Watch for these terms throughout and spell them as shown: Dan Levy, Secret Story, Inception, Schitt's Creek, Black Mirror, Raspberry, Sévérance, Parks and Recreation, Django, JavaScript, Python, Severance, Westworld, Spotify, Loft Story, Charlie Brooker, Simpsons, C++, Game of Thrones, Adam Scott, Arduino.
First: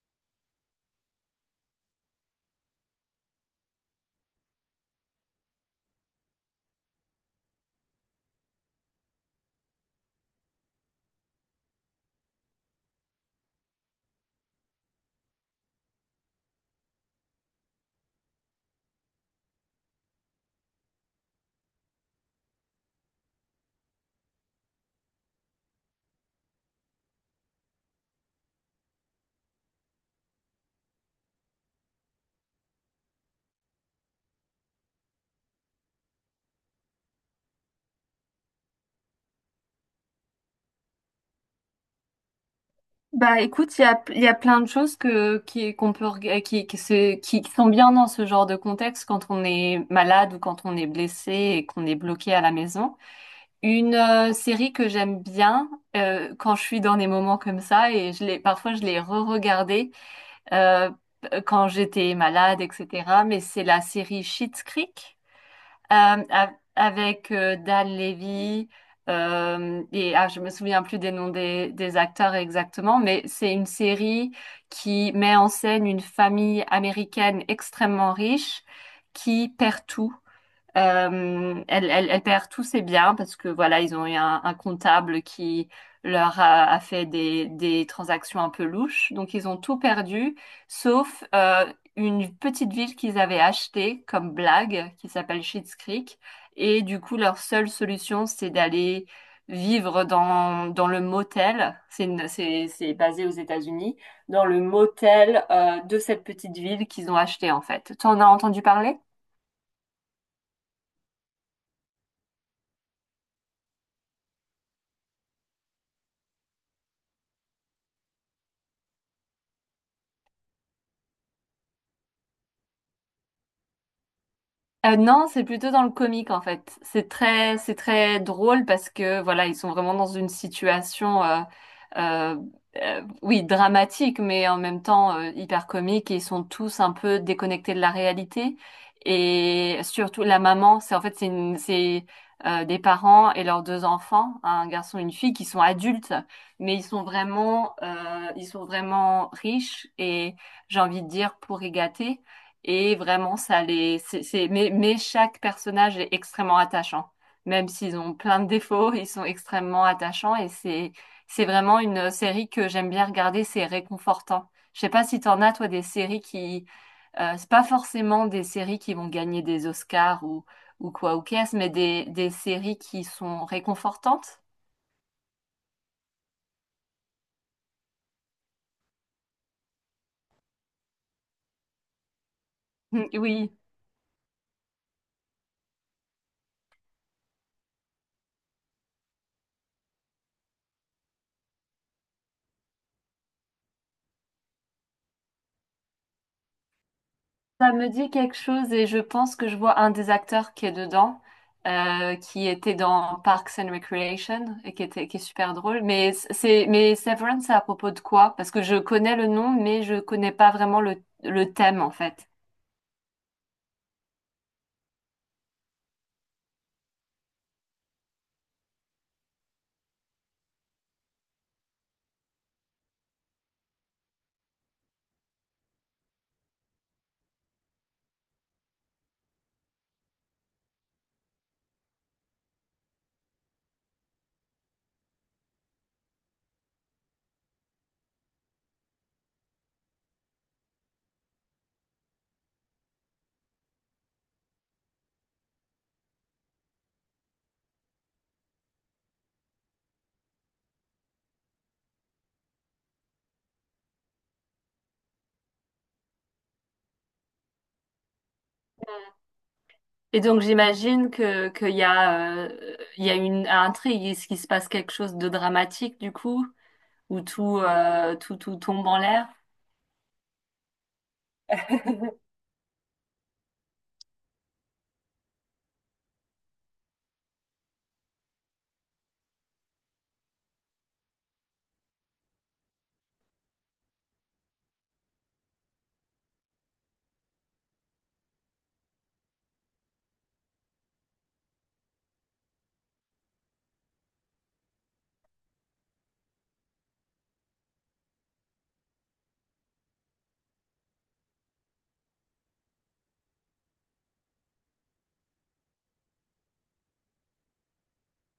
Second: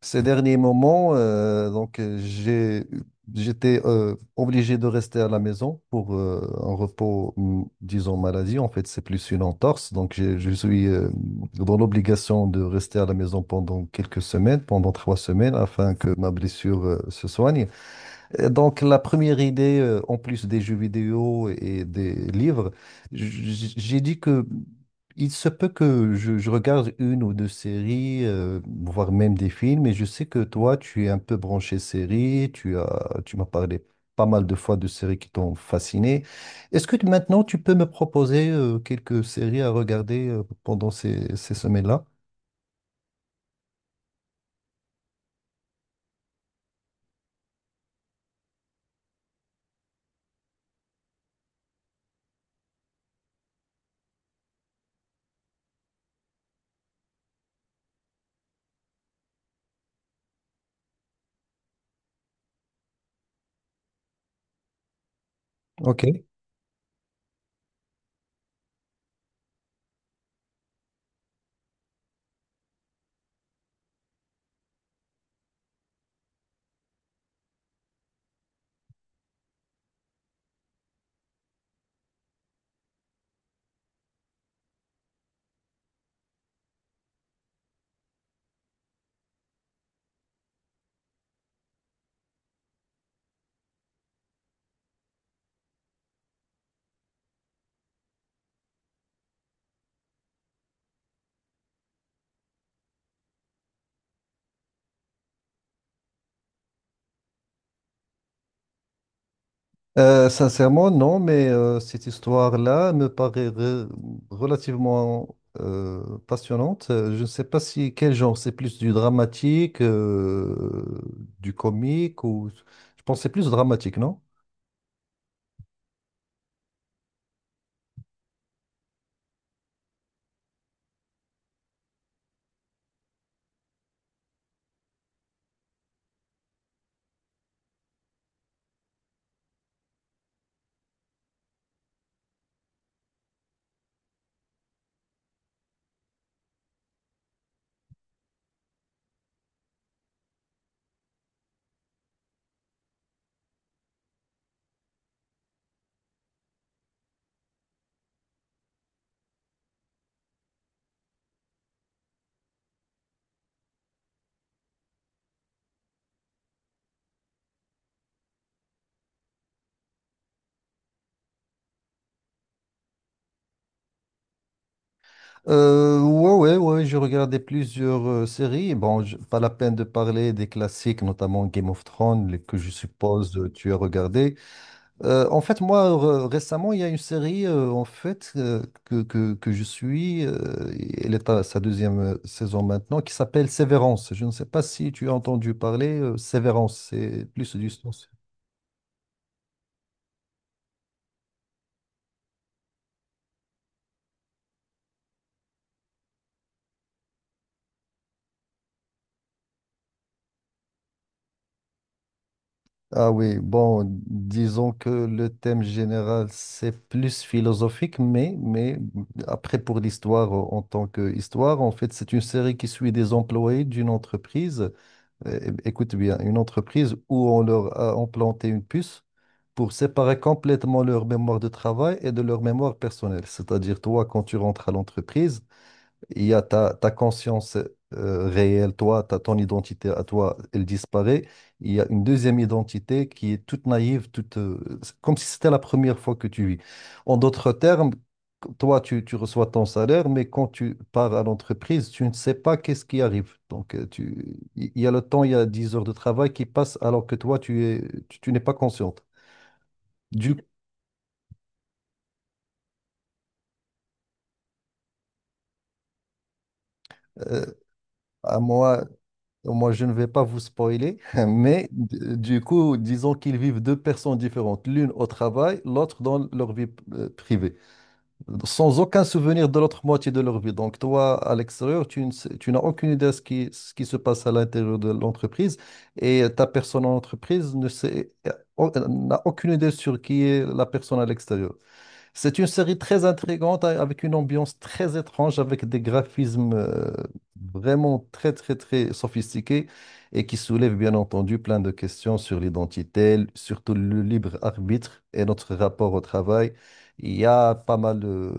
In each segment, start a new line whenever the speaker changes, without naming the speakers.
Ces derniers moments, j'étais obligé de rester à la maison pour un repos, disons maladie. En fait, c'est plus une entorse. Je suis dans l'obligation de rester à la maison pendant quelques semaines, pendant trois semaines, afin que ma blessure se soigne. Donc, la première idée, en plus des jeux vidéo et des livres, j'ai dit que il se peut que je regarde une ou deux séries, voire même des films, et je sais que toi, tu es un peu branché séries, tu m'as parlé pas mal de fois de séries qui t'ont fasciné. Est-ce que maintenant, tu peux me proposer, quelques séries à regarder, pendant ces semaines-là?
Bah écoute, il y a plein de choses qu'on peut, qui sont bien dans ce genre de contexte quand on est malade ou quand on est blessé et qu'on est bloqué à la maison. Une série que j'aime bien quand je suis dans des moments comme ça et je l'ai re-regardée euh, quand j'étais malade, etc. Mais c'est la série Schitt's Creek.
Ok.
Euh, avec Dan Levy et je me souviens plus des noms des acteurs exactement, mais c'est une série qui met en scène une famille américaine extrêmement riche qui perd tout. Elle perd tous ses biens parce que voilà, ils ont eu un comptable qui leur a fait des transactions un peu louches. Donc ils ont tout perdu, sauf une petite ville qu'ils avaient achetée comme blague, qui s'appelle Schitt's Creek. Et du coup, leur seule solution, c'est d'aller vivre dans le motel. C'est basé aux États-Unis, dans le motel de cette petite ville qu'ils ont achetée en fait. T'en as entendu parler?
Sincèrement, non, mais cette histoire-là me paraît relativement passionnante. Je ne sais pas si quel genre, c'est plus du dramatique, du comique ou je pense que c'est plus dramatique, non?
Non, c'est plutôt dans le comique en fait. C'est très drôle parce que voilà, ils sont vraiment dans une situation, euh, oui, dramatique, mais en même temps hyper comique. Et ils sont tous un peu déconnectés de la réalité. Et surtout la maman, c'est en fait c'est une- c'est des parents et leurs deux enfants, un garçon et une fille, qui sont adultes, mais ils sont vraiment riches et j'ai envie de dire pourri gâtés. Et vraiment, ça les, c'est- mais chaque personnage est extrêmement attachant. Même s'ils ont plein de défauts, ils sont extrêmement attachants c'est vraiment une série que j'aime bien regarder, c'est réconfortant. Je sais pas si t'en as, toi, des séries c'est pas forcément des séries qui vont gagner des Oscars ou quoi ou qu'est-ce, mais des séries qui sont réconfortantes.
Ouais, j'ai regardé plusieurs séries. Bon, pas la peine de parler des classiques, notamment Game of Thrones, que je suppose
Oui.
tu as regardé. En fait, moi, récemment, il y a une série en fait que je suis. Et elle est à sa deuxième saison maintenant, qui s'appelle Sévérance. Je ne sais pas si tu as entendu parler. Sévérance, c'est plus du
Ça me
sens.
dit quelque chose et je pense que je vois un des acteurs qui est dedans, qui était dans Parks and Recreation et qui est super drôle. Mais Severance, c'est à propos de quoi? Parce que je connais le nom, mais je connais pas vraiment le thème en fait.
Ah oui, bon, disons que le thème général, c'est plus philosophique, mais après, pour l'histoire en tant qu'histoire, en fait, c'est une série qui suit des employés d'une entreprise. Écoute bien, une entreprise où on leur a implanté une puce pour séparer complètement leur mémoire de travail et de leur mémoire personnelle. C'est-à-dire, toi, quand tu rentres à l'entreprise, il y a ta conscience réelle, toi, ton identité à toi, elle disparaît. Il y a une deuxième identité qui est toute naïve, toute, c'est comme si c'était la première fois que tu vis. En d'autres termes, toi, tu reçois ton salaire, mais quand tu pars à l'entreprise, tu ne sais pas qu'est-ce qui arrive. Donc, il y a le temps, il y a 10 heures de travail qui passent alors que toi, tu es, tu tu n'es pas consciente.
Et
Du
donc j'imagine que qu'il y a, il y a une intrigue, est-ce qu'il se passe quelque chose de dramatique du coup, où
euh, à
tout
moi,
tombe en l'air?
moi, je ne vais pas vous spoiler, mais du coup, disons qu'ils vivent deux personnes différentes, l'une au travail, l'autre dans leur vie privée, sans aucun souvenir de l'autre moitié de leur vie. Donc, toi, à l'extérieur, tu ne sais- tu n'as aucune idée de ce qui se passe à l'intérieur de l'entreprise et ta personne en entreprise ne sait, n'a aucune idée sur qui est la personne à l'extérieur. C'est une série très intrigante avec une ambiance très étrange, avec des graphismes vraiment très très très sophistiqués et qui soulèvent bien entendu plein de questions sur l'identité, surtout le libre arbitre et notre rapport au travail. Il y a pas mal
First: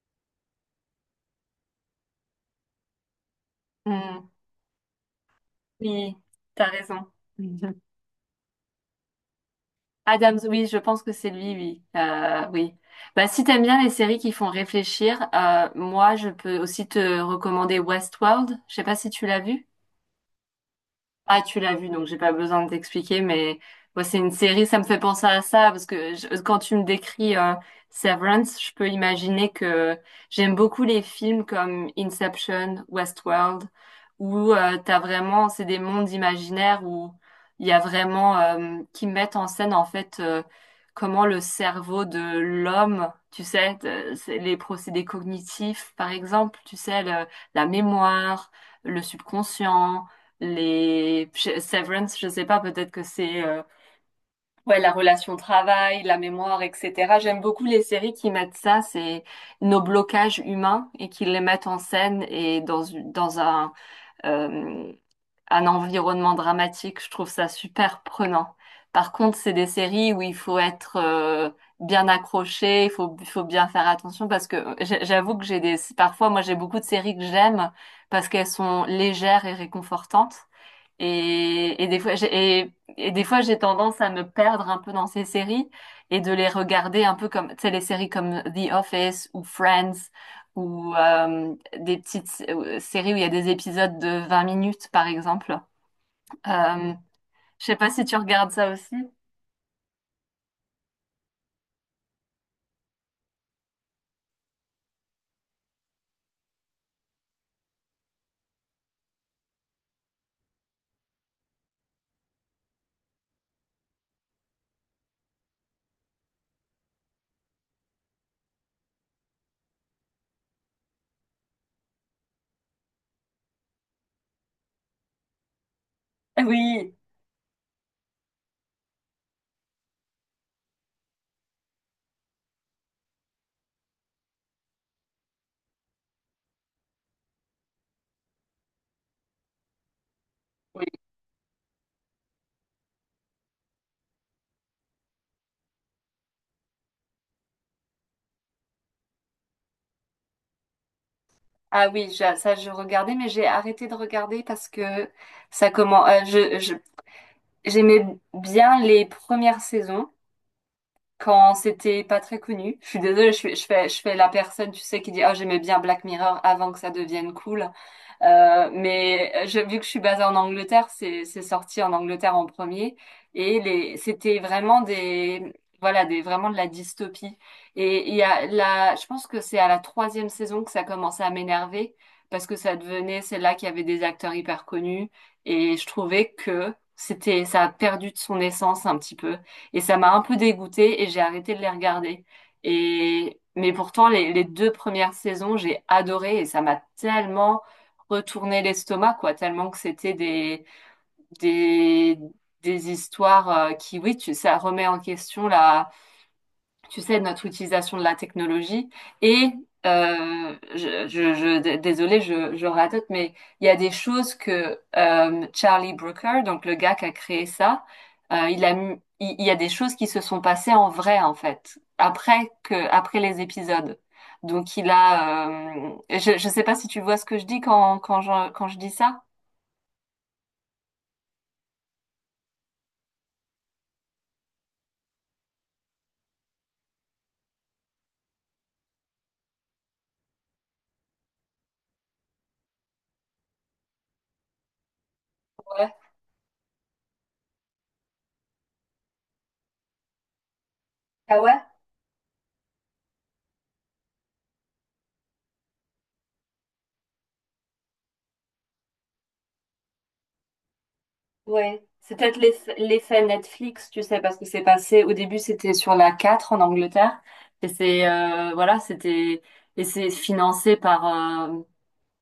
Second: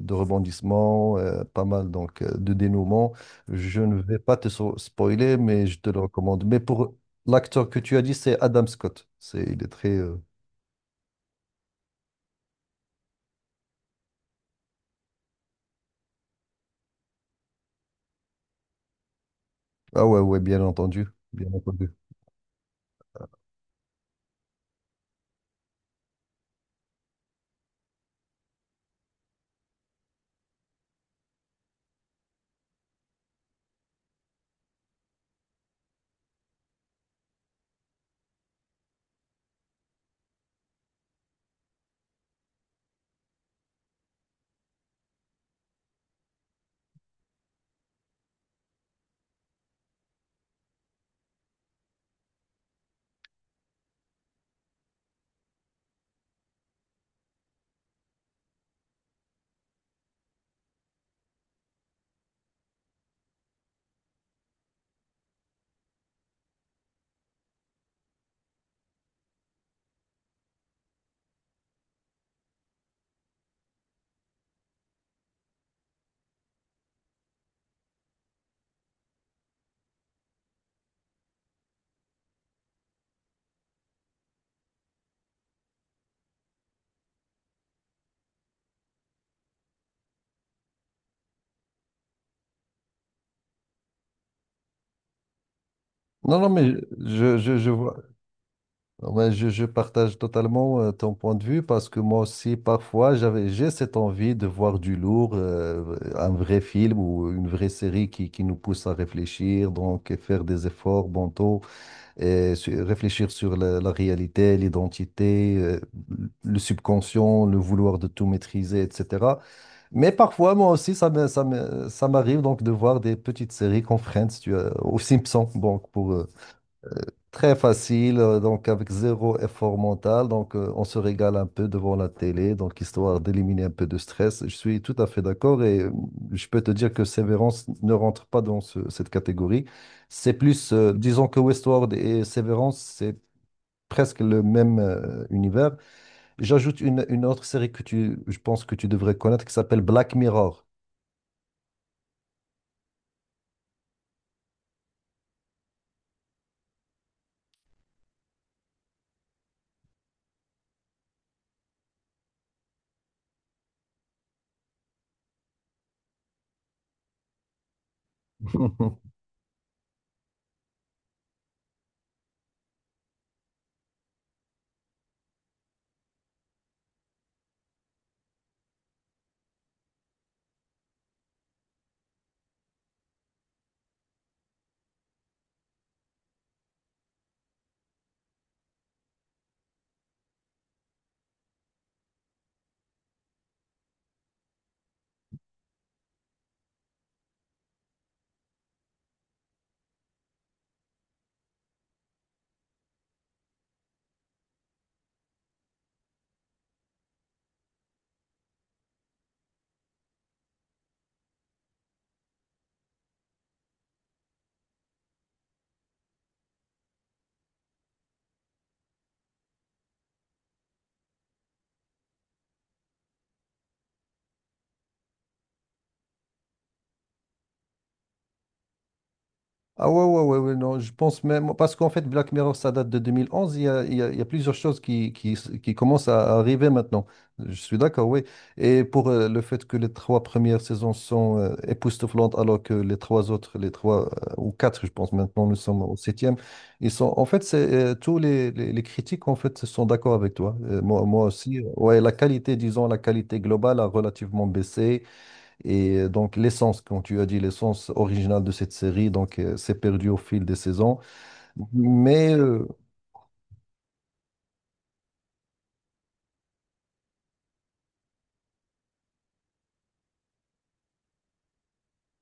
de rebondissements, pas mal donc de dénouements. Je ne vais
Hmm.
pas te spoiler, mais je te le
Oui,
recommande. Mais
t'as
pour
raison.
l'acteur que tu as dit, c'est Adam Scott. C'est, il est très...
Adams, oui, je pense que c'est lui, oui. Oui. Bah, si t'aimes bien les séries qui font réfléchir, moi, je peux aussi te recommander Westworld. Je sais pas si tu l'as vu.
Ah ouais, ouais, bien entendu.
Ah,
Bien
tu l'as vu,
entendu.
donc j'ai pas besoin de t'expliquer, mais moi c'est une série, ça me fait penser à ça, parce que quand tu me décris Severance, je peux imaginer que j'aime beaucoup les films comme Inception, Westworld, où t'as vraiment, c'est des mondes imaginaires où il y a vraiment, qui mettent en scène en fait comment le cerveau de l'homme, tu sais, c'est les procédés cognitifs, par exemple, tu sais, la mémoire, le subconscient, Severance, je sais pas, peut-être que c'est ouais la relation travail, la mémoire, etc. J'aime beaucoup les séries qui mettent ça, c'est nos blocages humains et qui les mettent en scène et dans dans euh, un environnement dramatique. Je trouve ça super prenant. Par contre, c'est des séries où il faut être bien accroché, il faut bien faire attention parce que j'avoue que j'ai des parfois moi j'ai beaucoup de séries que j'aime parce qu'elles sont légères et réconfortantes. Et des fois, et des fois, j'ai tendance à me perdre un peu dans ces séries et de les regarder un peu comme, tu sais, les séries comme The Office ou Friends ou séries où il y a des épisodes de 20 minutes, par exemple.
Non, non, mais
Euh, je
je
sais pas
vois,
si tu regardes ça aussi.
non, mais je partage totalement ton point de vue parce que moi aussi, parfois, j'ai cette envie de voir du lourd, un vrai film ou une vraie série qui nous pousse à réfléchir, donc et faire des efforts mentaux et réfléchir sur la réalité, l'identité, le subconscient, le vouloir de tout maîtriser, etc. Mais parfois, moi aussi, ça m'arrive donc de voir des petites séries qu'on freine, si tu veux, aux Simpsons, donc pour.
Oui.
Très facile, donc avec zéro effort mental. Donc, on se régale un peu devant la télé, donc histoire d'éliminer un peu de stress. Je suis tout à fait d'accord et je peux te dire que Severance ne rentre pas dans cette catégorie. C'est plus,
Oui.
disons que Westworld et Severance, c'est presque le même univers. J'ajoute une autre série que tu, je pense que tu devrais connaître qui s'appelle Black Mirror.
Ah oui, ça je regardais, mais j'ai arrêté de regarder parce que ça comment, je- j'aimais bien les premières saisons, quand c'était pas très connu. Je suis désolée, je fais la personne, tu sais, qui dit, oh, j'aimais bien Black Mirror avant que ça devienne cool. Vu que je suis basée en Angleterre, c'est sorti en Angleterre en premier et les c'était vraiment des, voilà, des, vraiment de la dystopie. Et il y a la je pense que c'est à la troisième saison que ça commençait à m'énerver parce que ça devenait celle-là qui avait des acteurs hyper connus et je trouvais que c'était ça a perdu de son essence un petit peu et ça m'a un peu dégoûtée et j'ai arrêté de les regarder. Et mais pourtant les deux premières saisons j'ai adoré et ça m'a tellement retourner l'estomac, quoi, tellement que c'était des, des histoires qui, oui, ça remet en question la, tu sais, notre utilisation de la technologie. Et désolée, je radote, mais il y a des choses que Charlie Brooker, donc le gars qui a créé ça, il y a des choses qui se sont passées en vrai, en fait, après les épisodes. Donc je sais pas si tu vois ce que je dis quand je dis ça.
Ah ouais, ouais, ouais, ouais, non, je pense même, parce qu'en fait, Black Mirror, ça date de 2011, il y a plusieurs choses qui commencent à arriver maintenant. Je suis d'accord, oui. Et pour le fait que les trois premières saisons sont époustouflantes, alors que les trois autres, les trois ou quatre, je pense maintenant, nous sommes
Ouais.
au septième, ils sont, en fait, tous les critiques, en fait, sont d'accord avec toi. Moi
Ah ouais?
aussi, ouais, disons, la qualité globale a relativement baissé. Et donc, l'essence, quand tu as dit l'essence originale de cette série, donc, s'est perdue au fil des saisons.
Ouais, c'est
Mais,
peut-être
euh,
l'effet Netflix, tu sais, parce que c'est passé, au début c'était sur la 4 en Angleterre, et c'est, euh, voilà, c'était, et c'est financé par,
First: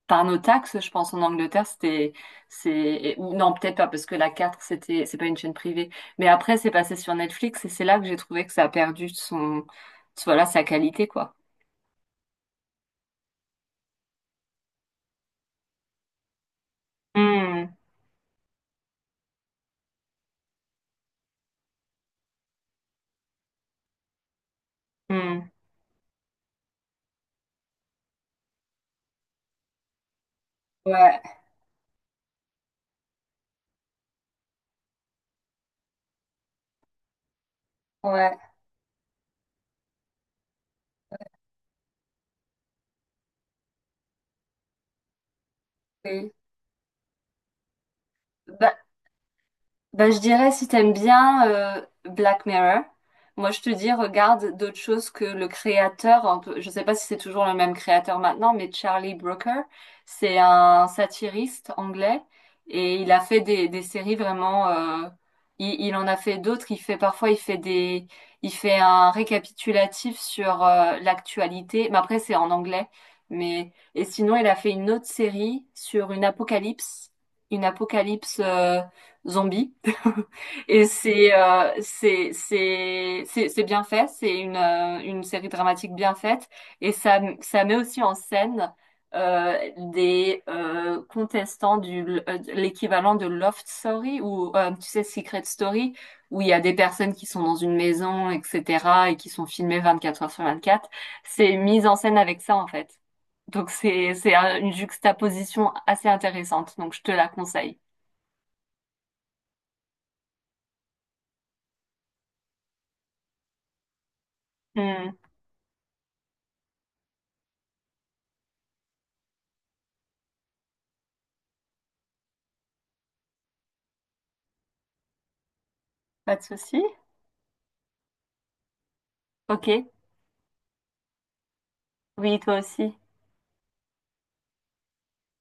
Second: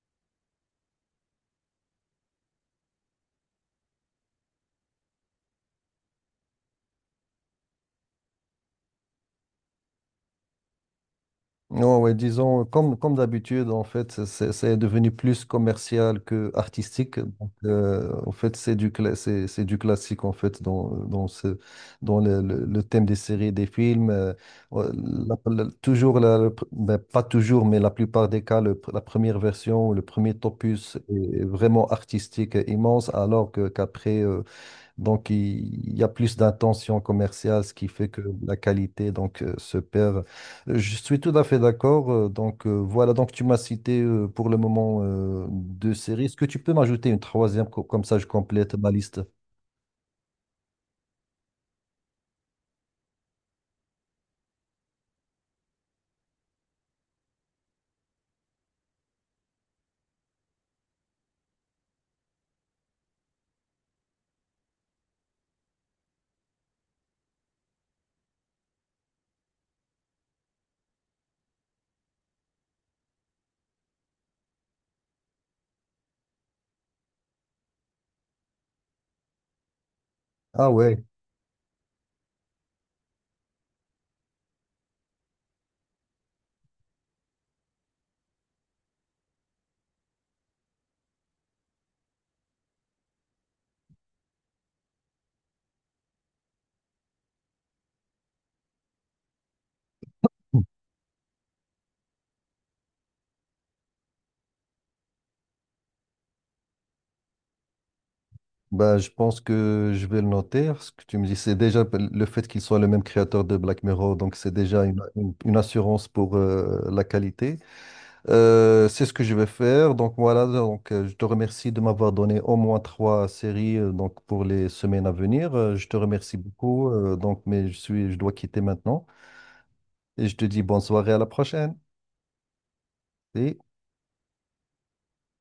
par nos taxes, je pense, en Angleterre, ou non, peut-être pas, parce que c'est pas une chaîne privée, mais après c'est passé sur Netflix, et c'est là que j'ai trouvé que ça a perdu son, voilà, sa qualité, quoi.
ouais, ouais, disons, comme d'habitude, en fait, c'est devenu plus commercial que artistique. Donc,
Hmm,
en fait, c'est du classique, en fait, dans le thème des séries et des films. Ouais, la-
hmm.
toujours, ben, pas toujours, mais la plupart des cas, la première version, le premier opus
Ouais,
est vraiment artistique et immense, alors qu'après, donc il y a plus d'intention commerciale, ce qui fait que
ouais,
la qualité donc, se perd. Je suis tout à fait d'accord. Voilà, donc tu m'as cité pour le moment deux séries.
oui.
Est-ce que tu peux m'ajouter une troisième, comme ça je complète
Bah,
ma liste?
Bah, je dirais, si t'aimes bien Black Mirror, moi je te dis, regarde d'autres choses que le créateur, je sais pas si c'est toujours le même créateur maintenant, mais Charlie Brooker, c'est un satiriste anglais et il a fait des séries vraiment, il en a fait d'autres, il fait il fait un récapitulatif sur l'actualité, mais après c'est en anglais, mais, et sinon il a fait une autre série sur une apocalypse zombie.
Ah
Et
ouais.
c'est bien fait, c'est une série dramatique bien faite et ça met aussi en scène euh, des contestants du l'équivalent de Loft Story ou tu sais Secret Story où il y a des personnes qui sont dans une maison, etc. et qui sont filmées 24 heures sur 24. C'est mis en scène avec ça en fait. Donc une juxtaposition assez intéressante. Donc je te la conseille.
Bah, je pense que je vais le noter. Ce que tu me dis, c'est déjà le fait qu'il soit le même créateur de Black Mirror, donc c'est déjà
Hmm,
une assurance pour la qualité. C'est ce que je vais faire. Donc voilà, donc, je te remercie de m'avoir donné au moins trois séries donc, pour les semaines à venir. Je te remercie
pas de souci.
beaucoup. Mais je dois quitter maintenant.
Ok.
Et je te dis bonne soirée à la prochaine.
Oui, toi aussi.
Et